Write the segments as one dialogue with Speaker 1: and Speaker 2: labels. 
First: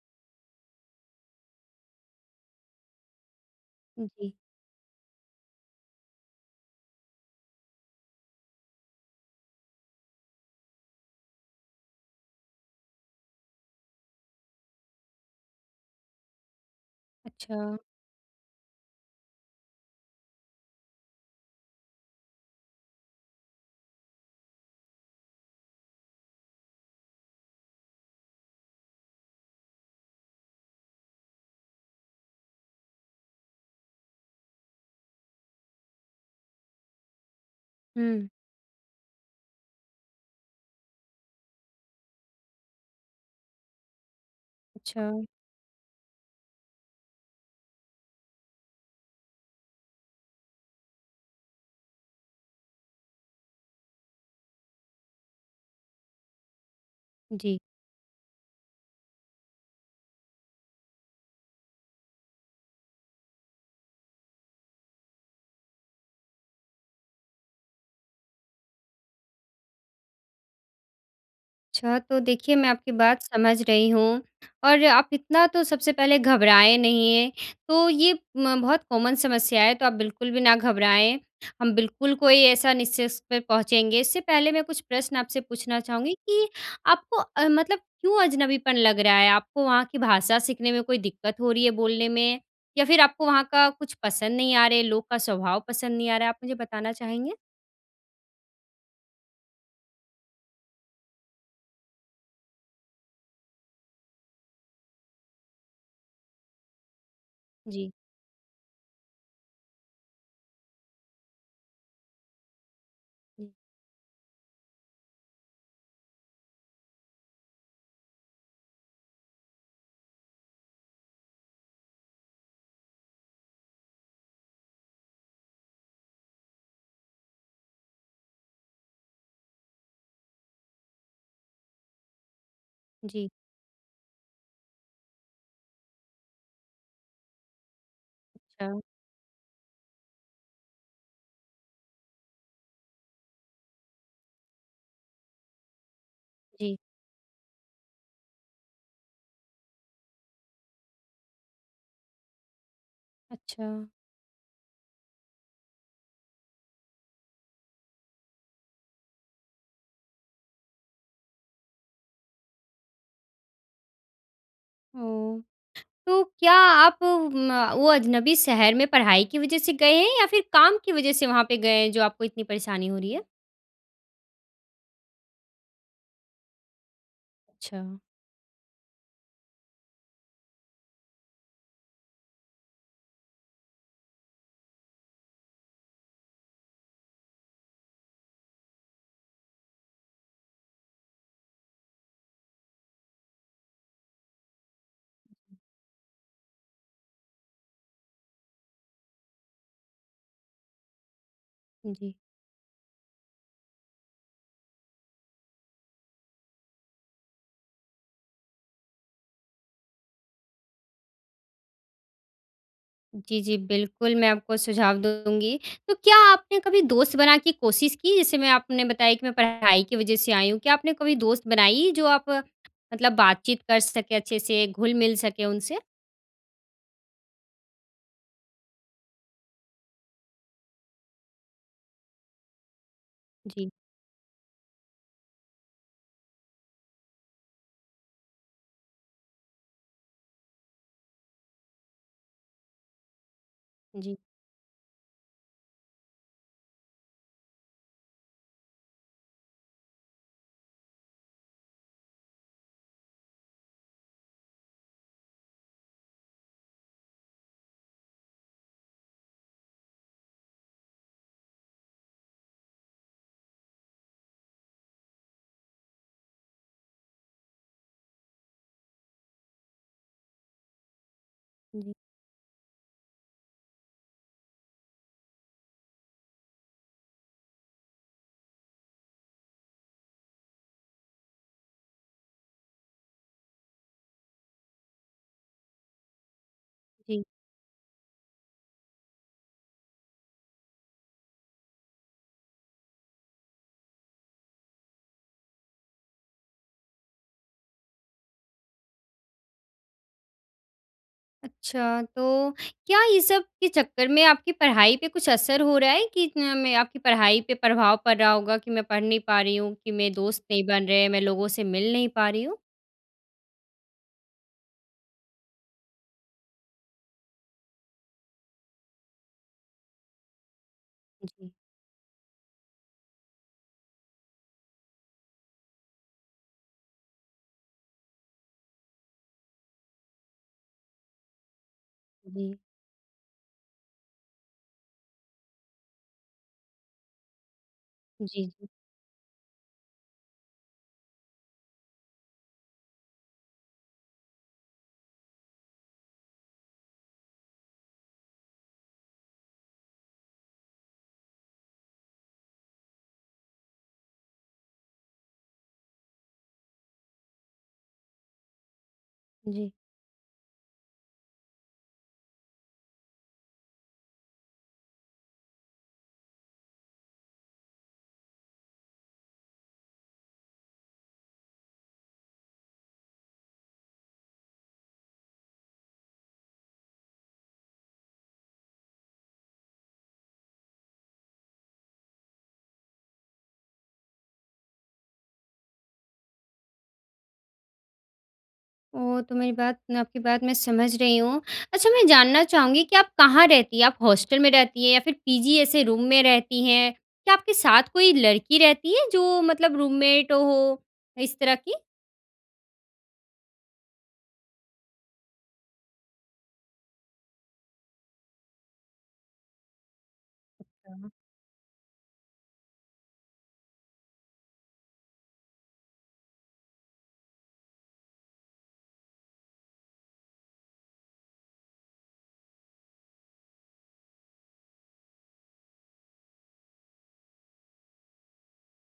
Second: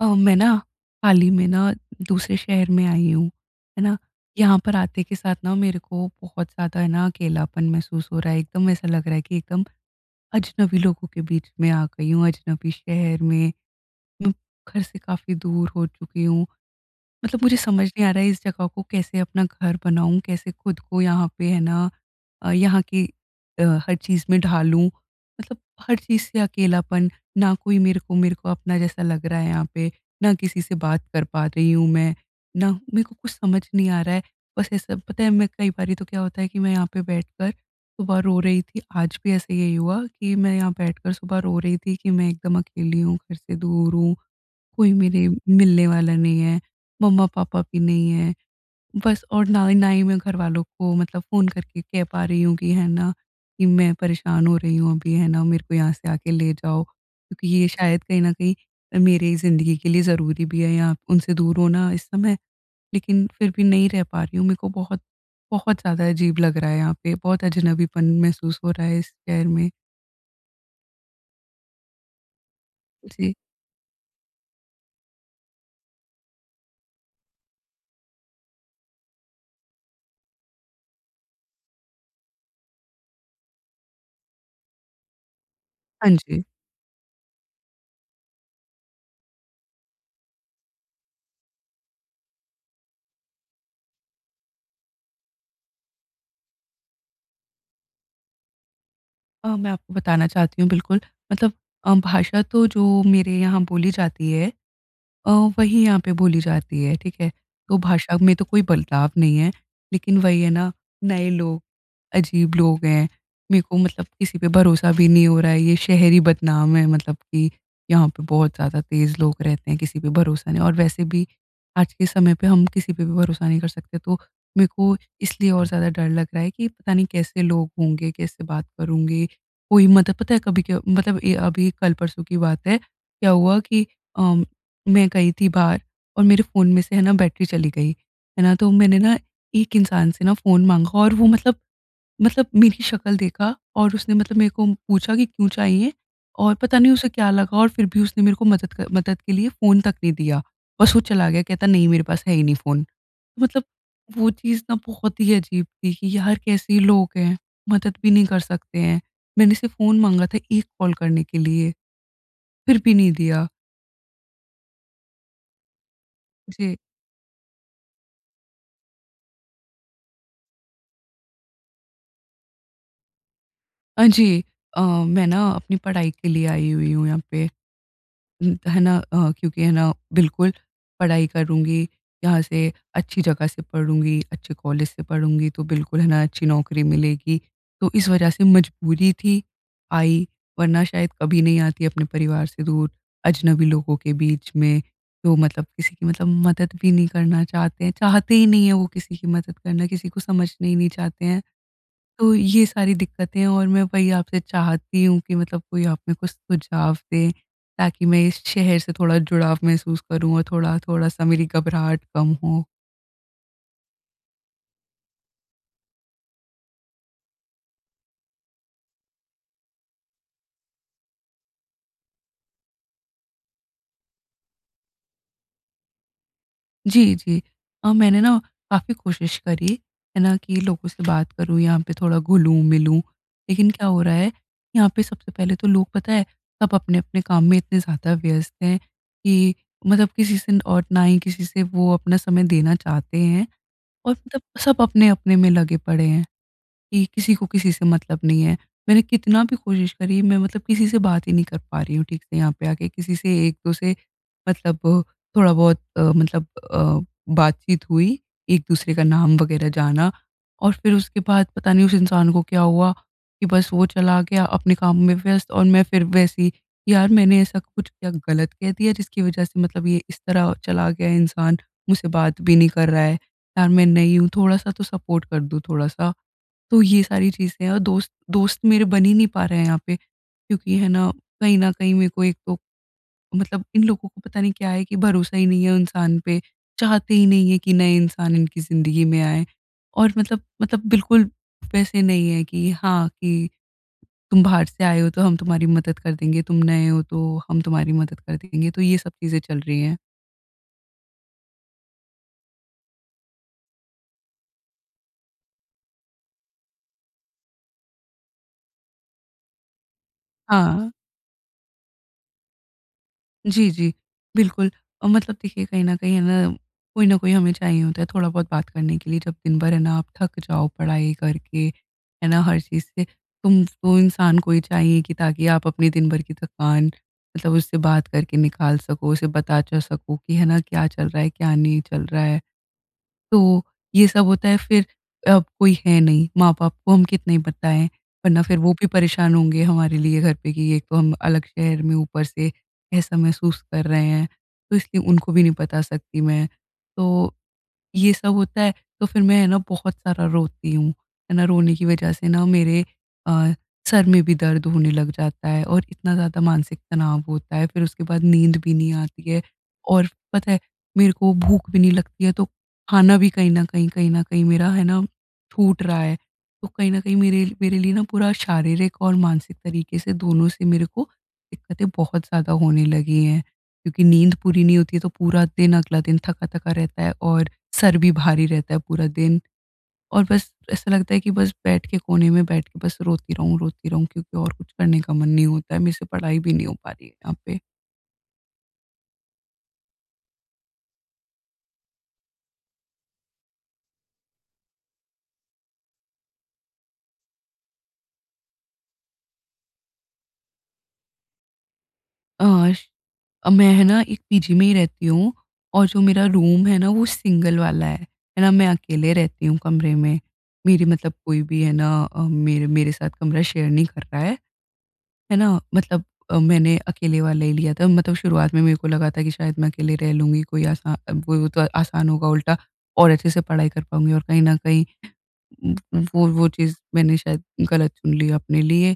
Speaker 1: अ, मैं ना हाल ही में ना दूसरे शहर में आई हूँ, है ना?
Speaker 2: उम, जी।
Speaker 1: यहाँ पर आते के साथ ना मेरे को बहुत ज़्यादा है ना अकेलापन महसूस हो रहा है। एकदम ऐसा लग रहा है कि एकदम अजनबी लोगों के बीच में आ गई हूँ, अजनबी शहर में। घर से काफ़ी दूर हो चुकी हूँ। मतलब मुझे
Speaker 2: अच्छा।
Speaker 1: समझ नहीं आ रहा इस जगह को कैसे अपना घर बनाऊँ? कैसे ख़ुद को यहाँ पे है ना अ, यहाँ की अ, हर चीज़ में ढालूँ? मतलब हर चीज़ से अकेलापन। ना कोई मेरे को मेरे को अपना जैसा लग रहा है यहाँ पे, ना किसी से बात कर पा रही हूँ मैं, ना मेरे को कुछ समझ नहीं आ रहा है। बस ऐसा पता है मैं कई बारी तो क्या होता है कि मैं यहाँ पे बैठकर सुबह
Speaker 2: हुँ।
Speaker 1: रो रही थी। आज भी ऐसा यही हुआ कि मैं यहाँ बैठकर सुबह रो रही थी कि मैं एकदम अकेली हूँ, घर से दूर हूँ, कोई
Speaker 2: अच्छा।
Speaker 1: मेरे मिलने वाला नहीं है, मम्मा-पापा भी नहीं हैं। बस और ना ही ना ही मैं घरवालों को मतलब फ़ोन करके कह पा रही हूँ कि, है ना कि मैं परेशान हो रही हूँ अभी, है ना, मेरे को यहाँ से आके ले जाओ। क्योंकि
Speaker 2: जी।
Speaker 1: ये शायद कहीं न कहीं मेरे ही ज़िन्दगी के लिए ज़रूरी भी है या उनसे दूर होना इस समय। लेकिन फिर भी नहीं रह पा रही हूँ। मेरे को बहुत बहुत ज़्यादा अजीब लग रहा है यहाँ पे। बहुत अजनबीपन महसूस हो रहा है इस शहर में।
Speaker 2: अच्छा, तो देखिए, मैं आपकी बात
Speaker 1: जी।
Speaker 2: समझ रही हूँ और आप इतना तो सबसे पहले घबराए नहीं, ये। तो ये म बहुत कॉमन समस्या है, तो आप बिल्कुल भी ना घबराएँ। हम बिल्कुल कोई ऐसा निष्कर्ष पे पहुँचेंगे। इससे पहले मैं कुछ प्रश्न आपसे पूछना
Speaker 1: हाँ
Speaker 2: चाहूँगी
Speaker 1: जी।
Speaker 2: कि आपको अ, मतलब क्यों अजनबीपन लग रहा है? आपको वहाँ की भाषा सीखने में कोई दिक्कत हो रही है, बोलने में? या फिर आपको वहाँ का कुछ पसंद नहीं आ रहे है, लोग का स्वभाव पसंद नहीं आ रहा? आप मुझे बताना चाहेंगे?
Speaker 1: अ, मैं आपको बताना चाहती हूँ, बिल्कुल। मतलब अ, भाषा तो जो मेरे यहाँ बोली जाती है अ, वही यहाँ पे बोली जाती है, ठीक है। तो
Speaker 2: जी।
Speaker 1: भाषा में तो कोई बदलाव नहीं है, लेकिन वही है ना, नए लोग अजीब लोग हैं,
Speaker 2: हुँ।
Speaker 1: मेरे को मतलब किसी पे भरोसा भी नहीं हो रहा है। ये शहर ही बदनाम है, मतलब कि यहाँ पे बहुत ज़्यादा तेज़ लोग रहते हैं, किसी पे भरोसा नहीं और वैसे भी, आज के समय पे हम किसी पे भी भरोसा नहीं कर सकते, तो मेरे को इसलिए और ज़्यादा डर लग रहा है कि पता नहीं, कैसे लोग होंगे, कैसे बात करेंगे। कोई मतलब पता है, कभी क्य मतलब ये अभी कल-परसों की बात है,
Speaker 2: जी।
Speaker 1: क्या हुआ कि अ, मैं गई थी बाहर और मेरे फ़ोन में से है ना, बैटरी चली गई, है ना? तो
Speaker 2: अच्छा।
Speaker 1: मैंने ना, एक इंसान से ना फ़ोन माँगा और वो मतलब मतलब मेरी शकल देखा और उसने मतलब मेरे को पूछा कि, "क्यों चाहिए?" और
Speaker 2: जी।
Speaker 1: पता नहीं, उसे क्या लगा और फिर भी उसने मेरे को मदद कर मदद के लिए फ़ोन तक नहीं दिया। बस वो चला गया, कहता, "नहीं, मेरे पास है ही नहीं फ़ोन।" मतलब
Speaker 2: अच्छा।
Speaker 1: वो चीज़ ना बहुत ही अजीब थी कि, "यार, कैसे लोग हैं? मदद भी नहीं कर सकते हैं। मैंने सिर्फ़ फ़ोन माँगा था, 1 कॉल करने के लिए। फिर भी नहीं दिया।"
Speaker 2: ओह! तो क्या
Speaker 1: जी।
Speaker 2: आप म वो अज़नबी शहर में पढ़ाई की वजह से गए हैं या फ़िर काम की वजह से वहाँ पे गए हैं, जो आपको इतनी परेशानी हो रही है?
Speaker 1: हाँ जी। अ, मैं ना अपनी पढ़ाई के लिए आई हुई हूँ यहाँ पे।
Speaker 2: अच्छा।
Speaker 1: उम, है ना अ, क्योंकि है ना बिल्कुल पढ़ाई करूँगी यहाँ से, अच्छी जगह से पढ़ूँगी, अच्छे कॉलेज से पढ़ूँगी, तो बिल्कुल है ना अच्छी नौकरी मिलेगी। तो इस वजह से मजबूरी थी आई, वरना शायद कभी नहीं आती अपने परिवार से दूर। अजनबी लोगों के बीच में, जो मतलब किसी की मतलब मदद भी नहीं करना चाहते हैं, चाहते ही नहीं है वो किसी की मदद करना, किसी को समझना ही नहीं चाहते हैं।
Speaker 2: जी।
Speaker 1: तो ये सारी दिक्कतें और मैं वही आपसे चाहती हूँ कि मतलब कोई आपने कुछ सुझाव दे, ताकि मैं इस शहर से थोड़ा जुड़ाव महसूस करूँ और थोड़ा-थोड़ा सा मेरी घबराहट कम हो।
Speaker 2: जी, जी। बिल्कुल, मैं आपको सुझाव दूँगी। तो क्या आपने कभी दोस्त बना की कोशिश की, जैसे मैं आपने बताया कि मैं पढ़ाई की वजह से आई हूँ। क्या आपने कभी दोस्त बनाई, जो आप मतलब बातचीत कर सके, अच्छे से घुल-मिल सके उनसे?
Speaker 1: जी, जी। अ, मैंने ना काफ़ी कोशिश करी है ना, कि लोगों से बात करूँ, यहाँ पे थोड़ा घुलूँ-मिलूँ।
Speaker 2: जी।
Speaker 1: लेकिन क्या हो रहा है यहाँ पे सबसे पहले तो लोग पता है सब अपने-अपने काम में इतने ज़्यादा व्यस्त हैं कि मतलब किसी से न और ना ही किसी से वो अपना समय देना चाहते हैं। और
Speaker 2: जी।
Speaker 1: मतलब सब अपने-अपने में लगे पड़े हैं कि किसी को किसी से मतलब नहीं है। मैंने कितना भी कोशिश करी मैं मतलब किसी से बात ही नहीं कर पा रही हूँ ठीक से यहाँ पे आके। किसी से एक दो से मतलब थोड़ा बहुत अ, मतलब अ, बातचीत हुई, एक दूसरे का नाम वगैरह जाना और फिर उसके बाद पता नहीं उस इंसान को क्या हुआ कि बस वो चला गया अपने काम में व्यस्त और मैं फिर वैसे ही यार मैंने ऐसा कुछ क्या गलत कह दिया जिसकी वजह से मतलब ये इस तरह चला गया इंसान
Speaker 2: जी।
Speaker 1: मुझसे बात भी नहीं कर रहा है। यार मैं नई हूँ, थोड़ा-सा तो सपोर्ट कर दो, थोड़ा-सा। तो ये सारी चीज़ें हैं। और दोस्त दोस्त मेरे बन ही नहीं पा रहे हैं यहाँ पे। क्योंकि है ना, कहीं न कहीं मेरे को एक तो मतलब इन लोगों को पता नहीं क्या है कि भरोसा ही नहीं है इंसान पे। चाहते
Speaker 2: जी।
Speaker 1: ही नहीं है कि नए इंसान इनकी ज़िंदगी में आए। और मतलब, मतलब बिल्कुल वैसे नहीं है कि हाँ, कि तुम बाहर से आए हो तो हम तुम्हारी मदद कर देंगे, तुम नए हो तो हम तुम्हारी मदद कर देंगे। तो ये सब चीज़ें चल रही है।
Speaker 2: अच्छा, तो क्या ये सब के चक्कर में आपकी पढ़ाई पर कुछ असर हो रहा है? कि मैं आपकी पढ़ाई पे प्रभाव पड़ रहा होगा कि मैं पढ़ नहीं पा रही हूँ, कि मेरे दोस्त नहीं बन
Speaker 1: हाँ।
Speaker 2: रहे हैं, मैं लोगों से मिल नहीं पा रही हूँ?
Speaker 1: जी, जी। बिल्कुल, अ, मतलब देखिए कहीं न कहीं है ना, कोई न कोई हमें चाहिए होता है थोड़ा बहुत बात करने के लिए। जब दिन भर है ना आप थक जाओ पढ़ाई
Speaker 2: उ, जी।
Speaker 1: करके, है ना हर चीज़ से तुम वो इंसान को ही चाहिए कि ताकि आप अपने दिन भर की थकान मतलब उससे बात करके निकाल सको, उसे बता च सको कि है ना क्या चल रहा है, क्या नहीं चल रहा है।
Speaker 2: जी।
Speaker 1: तो ये सब होता है फिर अब कोई है नहीं। माँ-बाप को हम कितनी बताएँ, वरना
Speaker 2: जी,
Speaker 1: फिर
Speaker 2: जी।
Speaker 1: वो भी परेशान होंगे हमारे लिए घर पे कि एक तो हम अलग शहर में ऊपर से ऐसा महसूस कर रहे हैं। तो इसलिए उनको भी नहीं बता सकती मैं। तो ये सब होता है तो फिर मैं है ना बहुत सारा रोती हूँ। है ना, रोने की वज़ह से ना मेरे अ, सर में भी दर्द होने लग जाता है। और इतना ज़्यादा मानसिक तनाव होता है फिर उसके बाद नींद भी नहीं आती है।
Speaker 2: जी।
Speaker 1: और पता है मेरे को भूख भी नहीं लगती है तो खाना भी कहीं न कहीं, कहीं न कहीं मेरा है ना छूट रहा है। तो कहीं न कहीं मेरे मेरे लिए ना पूरा शारीरिक और मानसिक तरीक़े से दोनों से मेरे को दिक्कतें बहुत ज़्यादा होने लगी हैं। क्योंकि नींद पूरी नहीं होती है तो पूरा दिन, अगला दिन थका-थका रहता है और सर भी भारी रहता है पूरा दिन। और बस ऐसा लगता है कि बस बैठ के कोने में बैठ के बस रोती रहूँ रोती रहूँ क्योंकि और कुछ करने का मन नहीं होता है। मेरे से पढ़ाई भी नहीं हो पा रही है यहाँ पे।
Speaker 2: ओह! तो मेरी बात मैं आपकी बात मैं समझ रही हूँ। अच्छा मैं जानना चाहूँगी कि आप कहाँ रहती हैं? आप हॉस्टल में रहती हैं? या फिर पीजी ऐसे रूम में रहती हैं? क्या आपके साथ कोई लड़की रहती है जो मतलब रूममेट हो, इस तरह की?
Speaker 1: अ, अ, मैं है ना एक पीजी में ही रहती हूँ। और जो मेरा रूम है ना वो सिंगल वाला है। है ना, मैं अकेले रहती हूँ कमरे में। मेरी
Speaker 2: अच्छा।
Speaker 1: मतलब कोई भी है ना अ, मेरे मेरे साथ कमरा शेयर नहीं करता है। है ना? मतलब अ, मैंने अकेले वाला ही लिया था। मतलब शुरुआत में मेरे को लगा था कि शायद मैं अकेले रह लूँगी कोई आसा वही होत आसान होगा उल्टा और अच्छे से पढ़ाई कर पाऊँगी और कहीं न कहीं उम, उ वो वो चीज़ मैंने शायद गलत चुन ली अपने लिए।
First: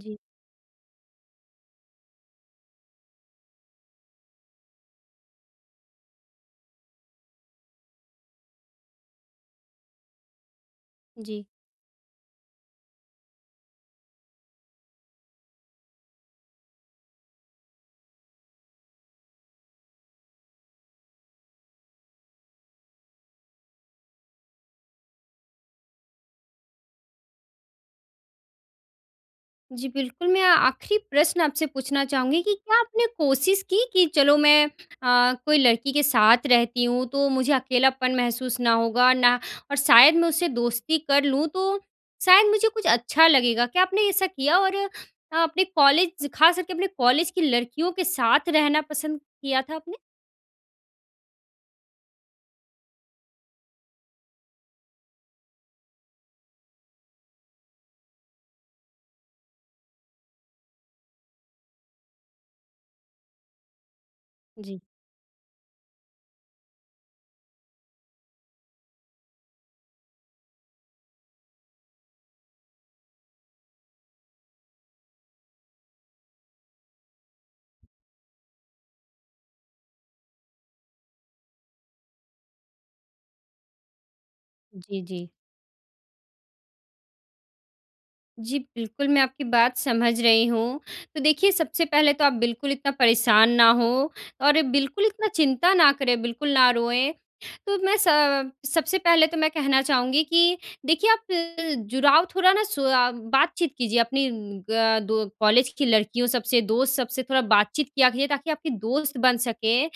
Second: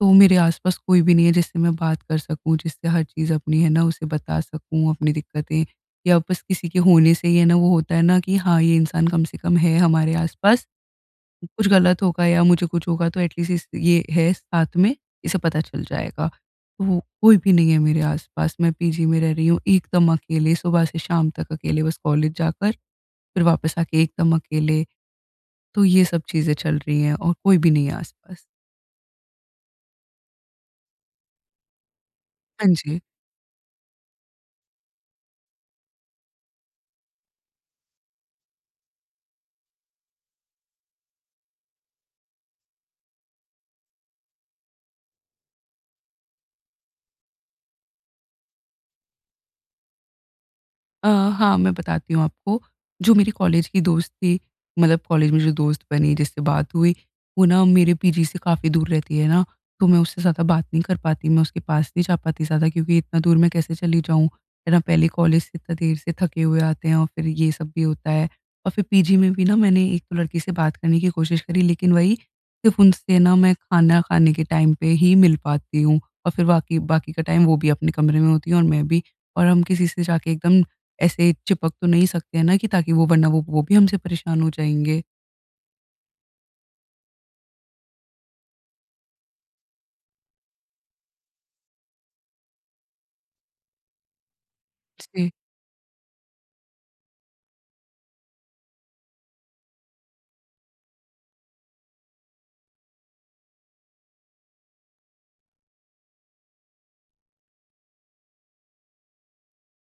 Speaker 1: तो मेरे आस-पास कोई भी नहीं है जिससे मैं बात कर सकूँ, जिससे हर चीज़ अपनी है ना उसे बता सकूँ अपनी दिक्कतें। या बस किसी के होने से ही है ना वो होता है ना कि हाँ ये इंसान कम से कम है हमारे आस-पास
Speaker 2: जी।
Speaker 1: कुछ गलत होगा या मुझे कुछ होगा तो एट लीस्ट इस ये है साथ में, इसे पता चल जाएगा। वो कोई भी नहीं है मेरे आस-पास। मैं पीजी में रह रही हूँ एकदम अकेले, सुबह से शाम तक अकेले बस कॉलेज जाकर फिर वापस आके एकदम अकेले। तो ये सब चीज़ें चल रही हैं और कोई भी नहीं है आस-पास।
Speaker 2: जी, बिल्कुल। मैं आखिरी प्रश्न आपसे पूछना चाहूँगी कि
Speaker 1: हाँ
Speaker 2: क्या
Speaker 1: जी।
Speaker 2: आपने कोशिश की कि चलो, मैं अ, कोई लड़की के साथ रहती हूँ, तो मुझे अकेलापन महसूस ना होगा, ना और शायद मैं उससे दोस्ती कर लूँ, तो शायद मुझे कुछ अच्छा लगेगा, क्या आपने ऐसा किया? और अपने कॉलेज ख़ास करके अपने कॉलेज की लड़कियों के साथ रहना पसंद किया था आपने?
Speaker 1: अ, हाँ, मैं बताती हूँ आपको। जो मेरी कॉलेज की दोस्त थी, मतलब कॉलेज में जो दोस्त बनी, जिससे बात हुई, वो ना मेरे पीजी से काफ़ी दूर रहती है ना, तो मैं उससे ज़्यादा बात नहीं कर पाती, मैं उसके पास नहीं जा पाती ज़्यादा क्योंकि इतना दूर मैं कैसे चली जाऊँ, है ना।
Speaker 2: जी।
Speaker 1: पहले कॉलेज से इतना देर से थके हुए आते हैं और फिर ये सब भी होता है। और फिर पीजी में भी ना मैंने एक तो लड़की से बात करने की कोशिश करी, लेकिन वही, सिर्फ़ उनसे ना मैं खाना खाने के टाइम पे ही मिल पाती हूँ। और फिर बाकी बाकी का टाइम वो भी अपने कमरे में होती है और मैं भी। और हम किसी से जाके एकदम ऐसे चिपक तो नहीं सकते हैं ना कि ताकि वो वरना वो वो भी हमसे परेशान हो जाएँगे।
Speaker 2: जी, जी। जी, बिल्कुल, मैं आपकी बात समझ रही हूँ। तो देखिए, सबसे पहले तो आप बिल्कुल इतना परेशान ना हों, और ये बिल्कुल इतना
Speaker 1: जी।
Speaker 2: चिंता ना करें, बिल्कुल ना रोएँ। तो मैं स अ, सबसे पहले तो मैं कहना चाहूँगी कि देखिए, आप जुड़ाव थोड़ा ना सुआ बातचीत कीजिए अपनी ग दो कॉलेज की लड़कियों सबसे, दोस्त सबसे, थोड़ा बातचीत किया कीजिए, ताकि आपकी दोस्त बन सकें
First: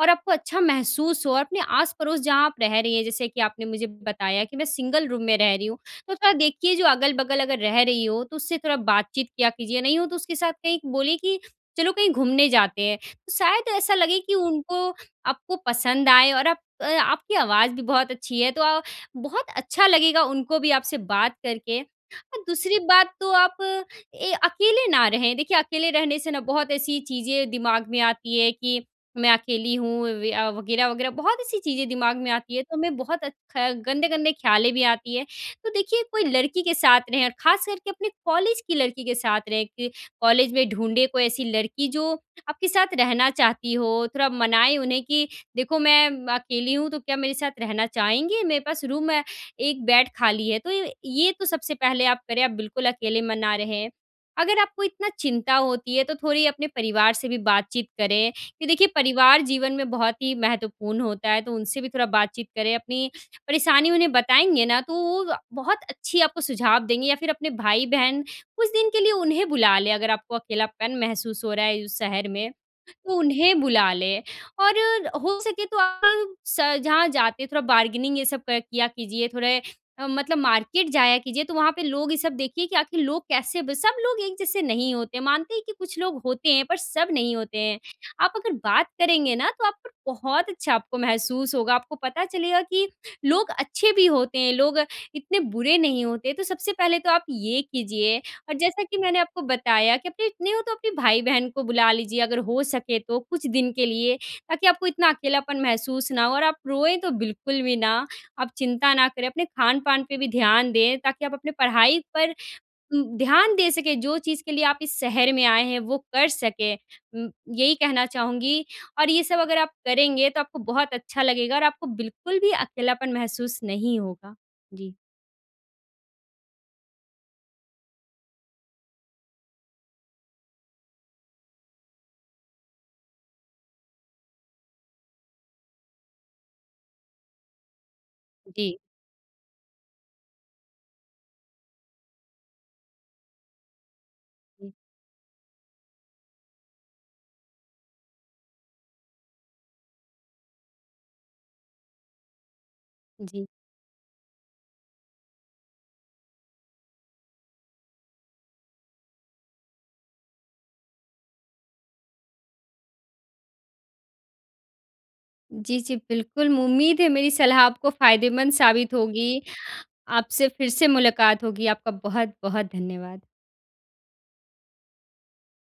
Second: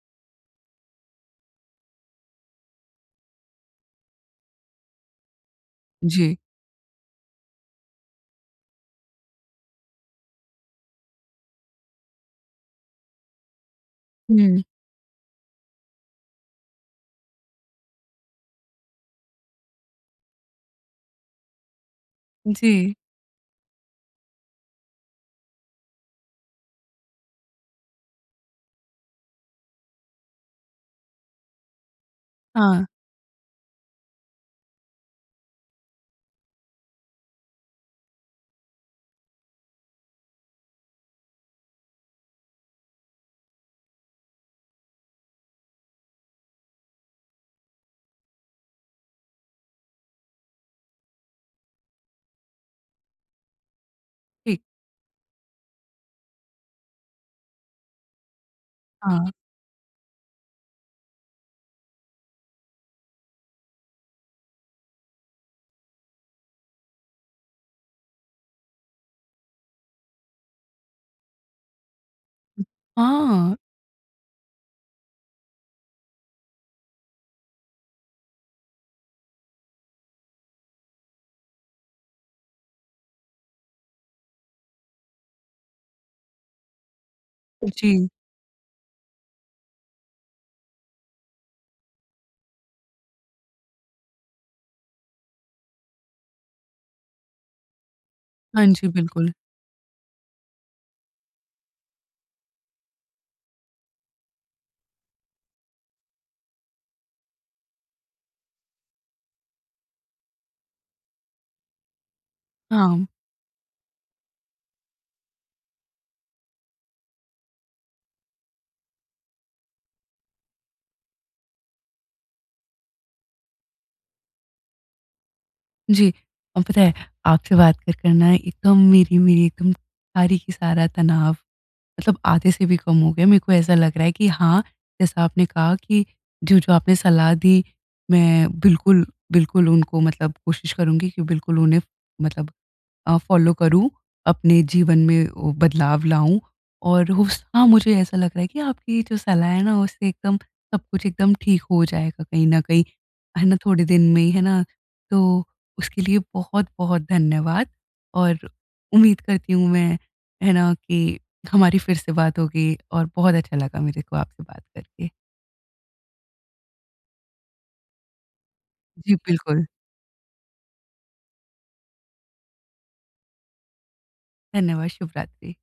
Speaker 2: और आपको अच्छा महसूस हो। और अपने आस-पड़ोस जहाँ आप रह रही हैं, जैसे कि आपने मुझे बताया कि, "मैं सिंगल रूम में रह रही हूँ।" तो थोड़ा
Speaker 1: जी।
Speaker 2: देखिए, जो अगल-बगल अगर रह रही हो, तो उससे थोड़ा बातचीत किया कीजिए। नहीं हो तो उसके साथ कहीं बोलिए कि चलो, कहीं घूमने जाते हैं। तो शायद ऐसा लगे कि
Speaker 1: हुँ।
Speaker 2: उनको आपको पसंद आए और आप आपकी आवाज़ भी बहुत अच्छी है, तो अ, बहुत अच्छा लगेगा उनको भी आपसे बात करके। और दूसरी
Speaker 1: जी।
Speaker 2: बात तो आप ए अकेले ना रहें। देखिए, अकेले रहने से ना बहुत ऐसी चीज़ें दिमाग में आती है कि मैं अकेली हूँ वया वग़ैरह-वग़ैरह, बहुत ऐसी चीज़ें दिमाग में आती हैं। तो
Speaker 1: हाँ।
Speaker 2: हमें बहुत अच ख गंदे-गंदे ख़्यालें भी आती हैं। तो देखिए, कोई लड़की के साथ रहें, और ख़ास करके अपने कॉलेज की लड़की के साथ रहें, कि कॉलेज में ढूँढ़े कोई ऐसी लड़की जो आपके साथ रहना चाहती हो। थोड़ा मनाएँ उन्हें कि, "देखो मैं अकेली हूँ, तो क्या मेरे साथ रहना चाहेंगे? मेरे पास रूम है, एक बेड खाली है।" तो ये ये, ये तो सबसे पहले आप करें, आप बिल्कुल अकेले में ना रहें। अगर
Speaker 1: ठीक।
Speaker 2: आपको इतना चिंता होती है, तो थोड़ी अपने परिवार से भी बातचीत करें कि देखिए,
Speaker 1: हाँ।
Speaker 2: परिवार जीवन में बहुत ही महत्वपूर्ण होता है, तो उनसे भी थोड़ा बातचीत करें। अपनी परेशानी उन्हें बताएँगे ना, तो वो बहुत अच्छी आपको सुझाव देंगे, या फिर अपने भाई-बहन, कुछ दिन के लिए उन्हें बुला लें अगर आपको अकेलापन महसूस हो रहा है उस शहर में। तो
Speaker 1: हाँ।
Speaker 2: उन्हें बुला लें, और र हो सके तो आप स जहाँ जाते, थोड़ा बारगेनिंग ये सब क किया कीजिए, थोड़े अ, मतलब मार्केट जाया कीजिए, तो वहाँ पे लोग ये सब देखिए कि आखिर लोग कैसे ब सब लोग एक जैसे नहीं होते हैं, मानते हैं कि कुछ लोग होते हैं, पर सब नहीं होते हैं।
Speaker 1: जी।
Speaker 2: आप अगर बात करेंगे ना, तो आप पर बहुत अच्छा आपको महसूस होगा। आपको पता चलेगा कि लोग अच्छे भी होते हैं, लोग इतने बुरे नहीं होते। तो सबसे पहले तो आप ये कीजिए, और
Speaker 1: हाँ
Speaker 2: जैसा
Speaker 1: जी,
Speaker 2: कि मैंने
Speaker 1: बिल्कुल।
Speaker 2: आपको बताया कि अपने इतने हो तो अपने भाई-बहन को बुला लीजिए अगर हो सके तो कुछ दिन के लिए, ताकि आपको इतना अकेलापन महसूस ना हो। और आप रोएँ तो बिल्कुल भी ना, आप चिंता ना करें, अपने खान-पान पे भी ध्यान दें ताकि आप अपनी पढ़ाई पर उ
Speaker 1: हाँ।
Speaker 2: ध्यान दे सकें। जो चीज़ के लिए आप इस शहर में आए हैं, वो कर सकें उ यही कहना चाहूँगी। और ये सब अगर आप करेंगे, तो आपको बहुत अच्छा लगेगा और आपको बिल्कुल भी अकेलापन महसूस नहीं होगा। जी।
Speaker 1: जी। और पता है, आपसे बात कर कर ना है एकदम मेरी मेरी एकदम सारी की सारा तनाव मतलब आधे से भी कम हो गया है। मेरे को ऐसा लग रहा है कि हाँ, जैसा आपने कहा कि जो-जो आपने सलाह दी, मैं
Speaker 2: जी।
Speaker 1: बिल्कुल, बिल्कुल उनको मतलब कोशिश करुँगी कि बिल्कुल उन्हें फ मतलब अ, फ़ॉलो करूँ, अपने
Speaker 2: हुँ।
Speaker 1: जीवन में वो बदलाव लाऊँ। और उस हाँ, मुझे ऐसा लग रहा है कि आपकी ये जो सलाह है ना, उससे एकदम सब कुछ एकदम ठीक हो जाएगा कहीं न कहीं, है
Speaker 2: जी।
Speaker 1: ना, थोड़े दिन में ही, है ना। तो उसके लिए बहुत-बहुत धन्यवाद, और उम्मीद करती हूँ मैं, है ना, कि हमारी फिर से बात होगी, और बहुत अच्छा लगा मेरे को आपसे बात करके।
Speaker 2: जी, जी। बिल्कुल। उम्मीद है मेरी सलाह आपको फ़ायदेमंद साबित
Speaker 1: जी,
Speaker 2: होगी,
Speaker 1: बिल्कुल।
Speaker 2: आपसे फिर से मुलाकात होगी। आपका बहुत-बहुत धन्यवाद।
Speaker 1: धन्यवाद, शुभरात्रि।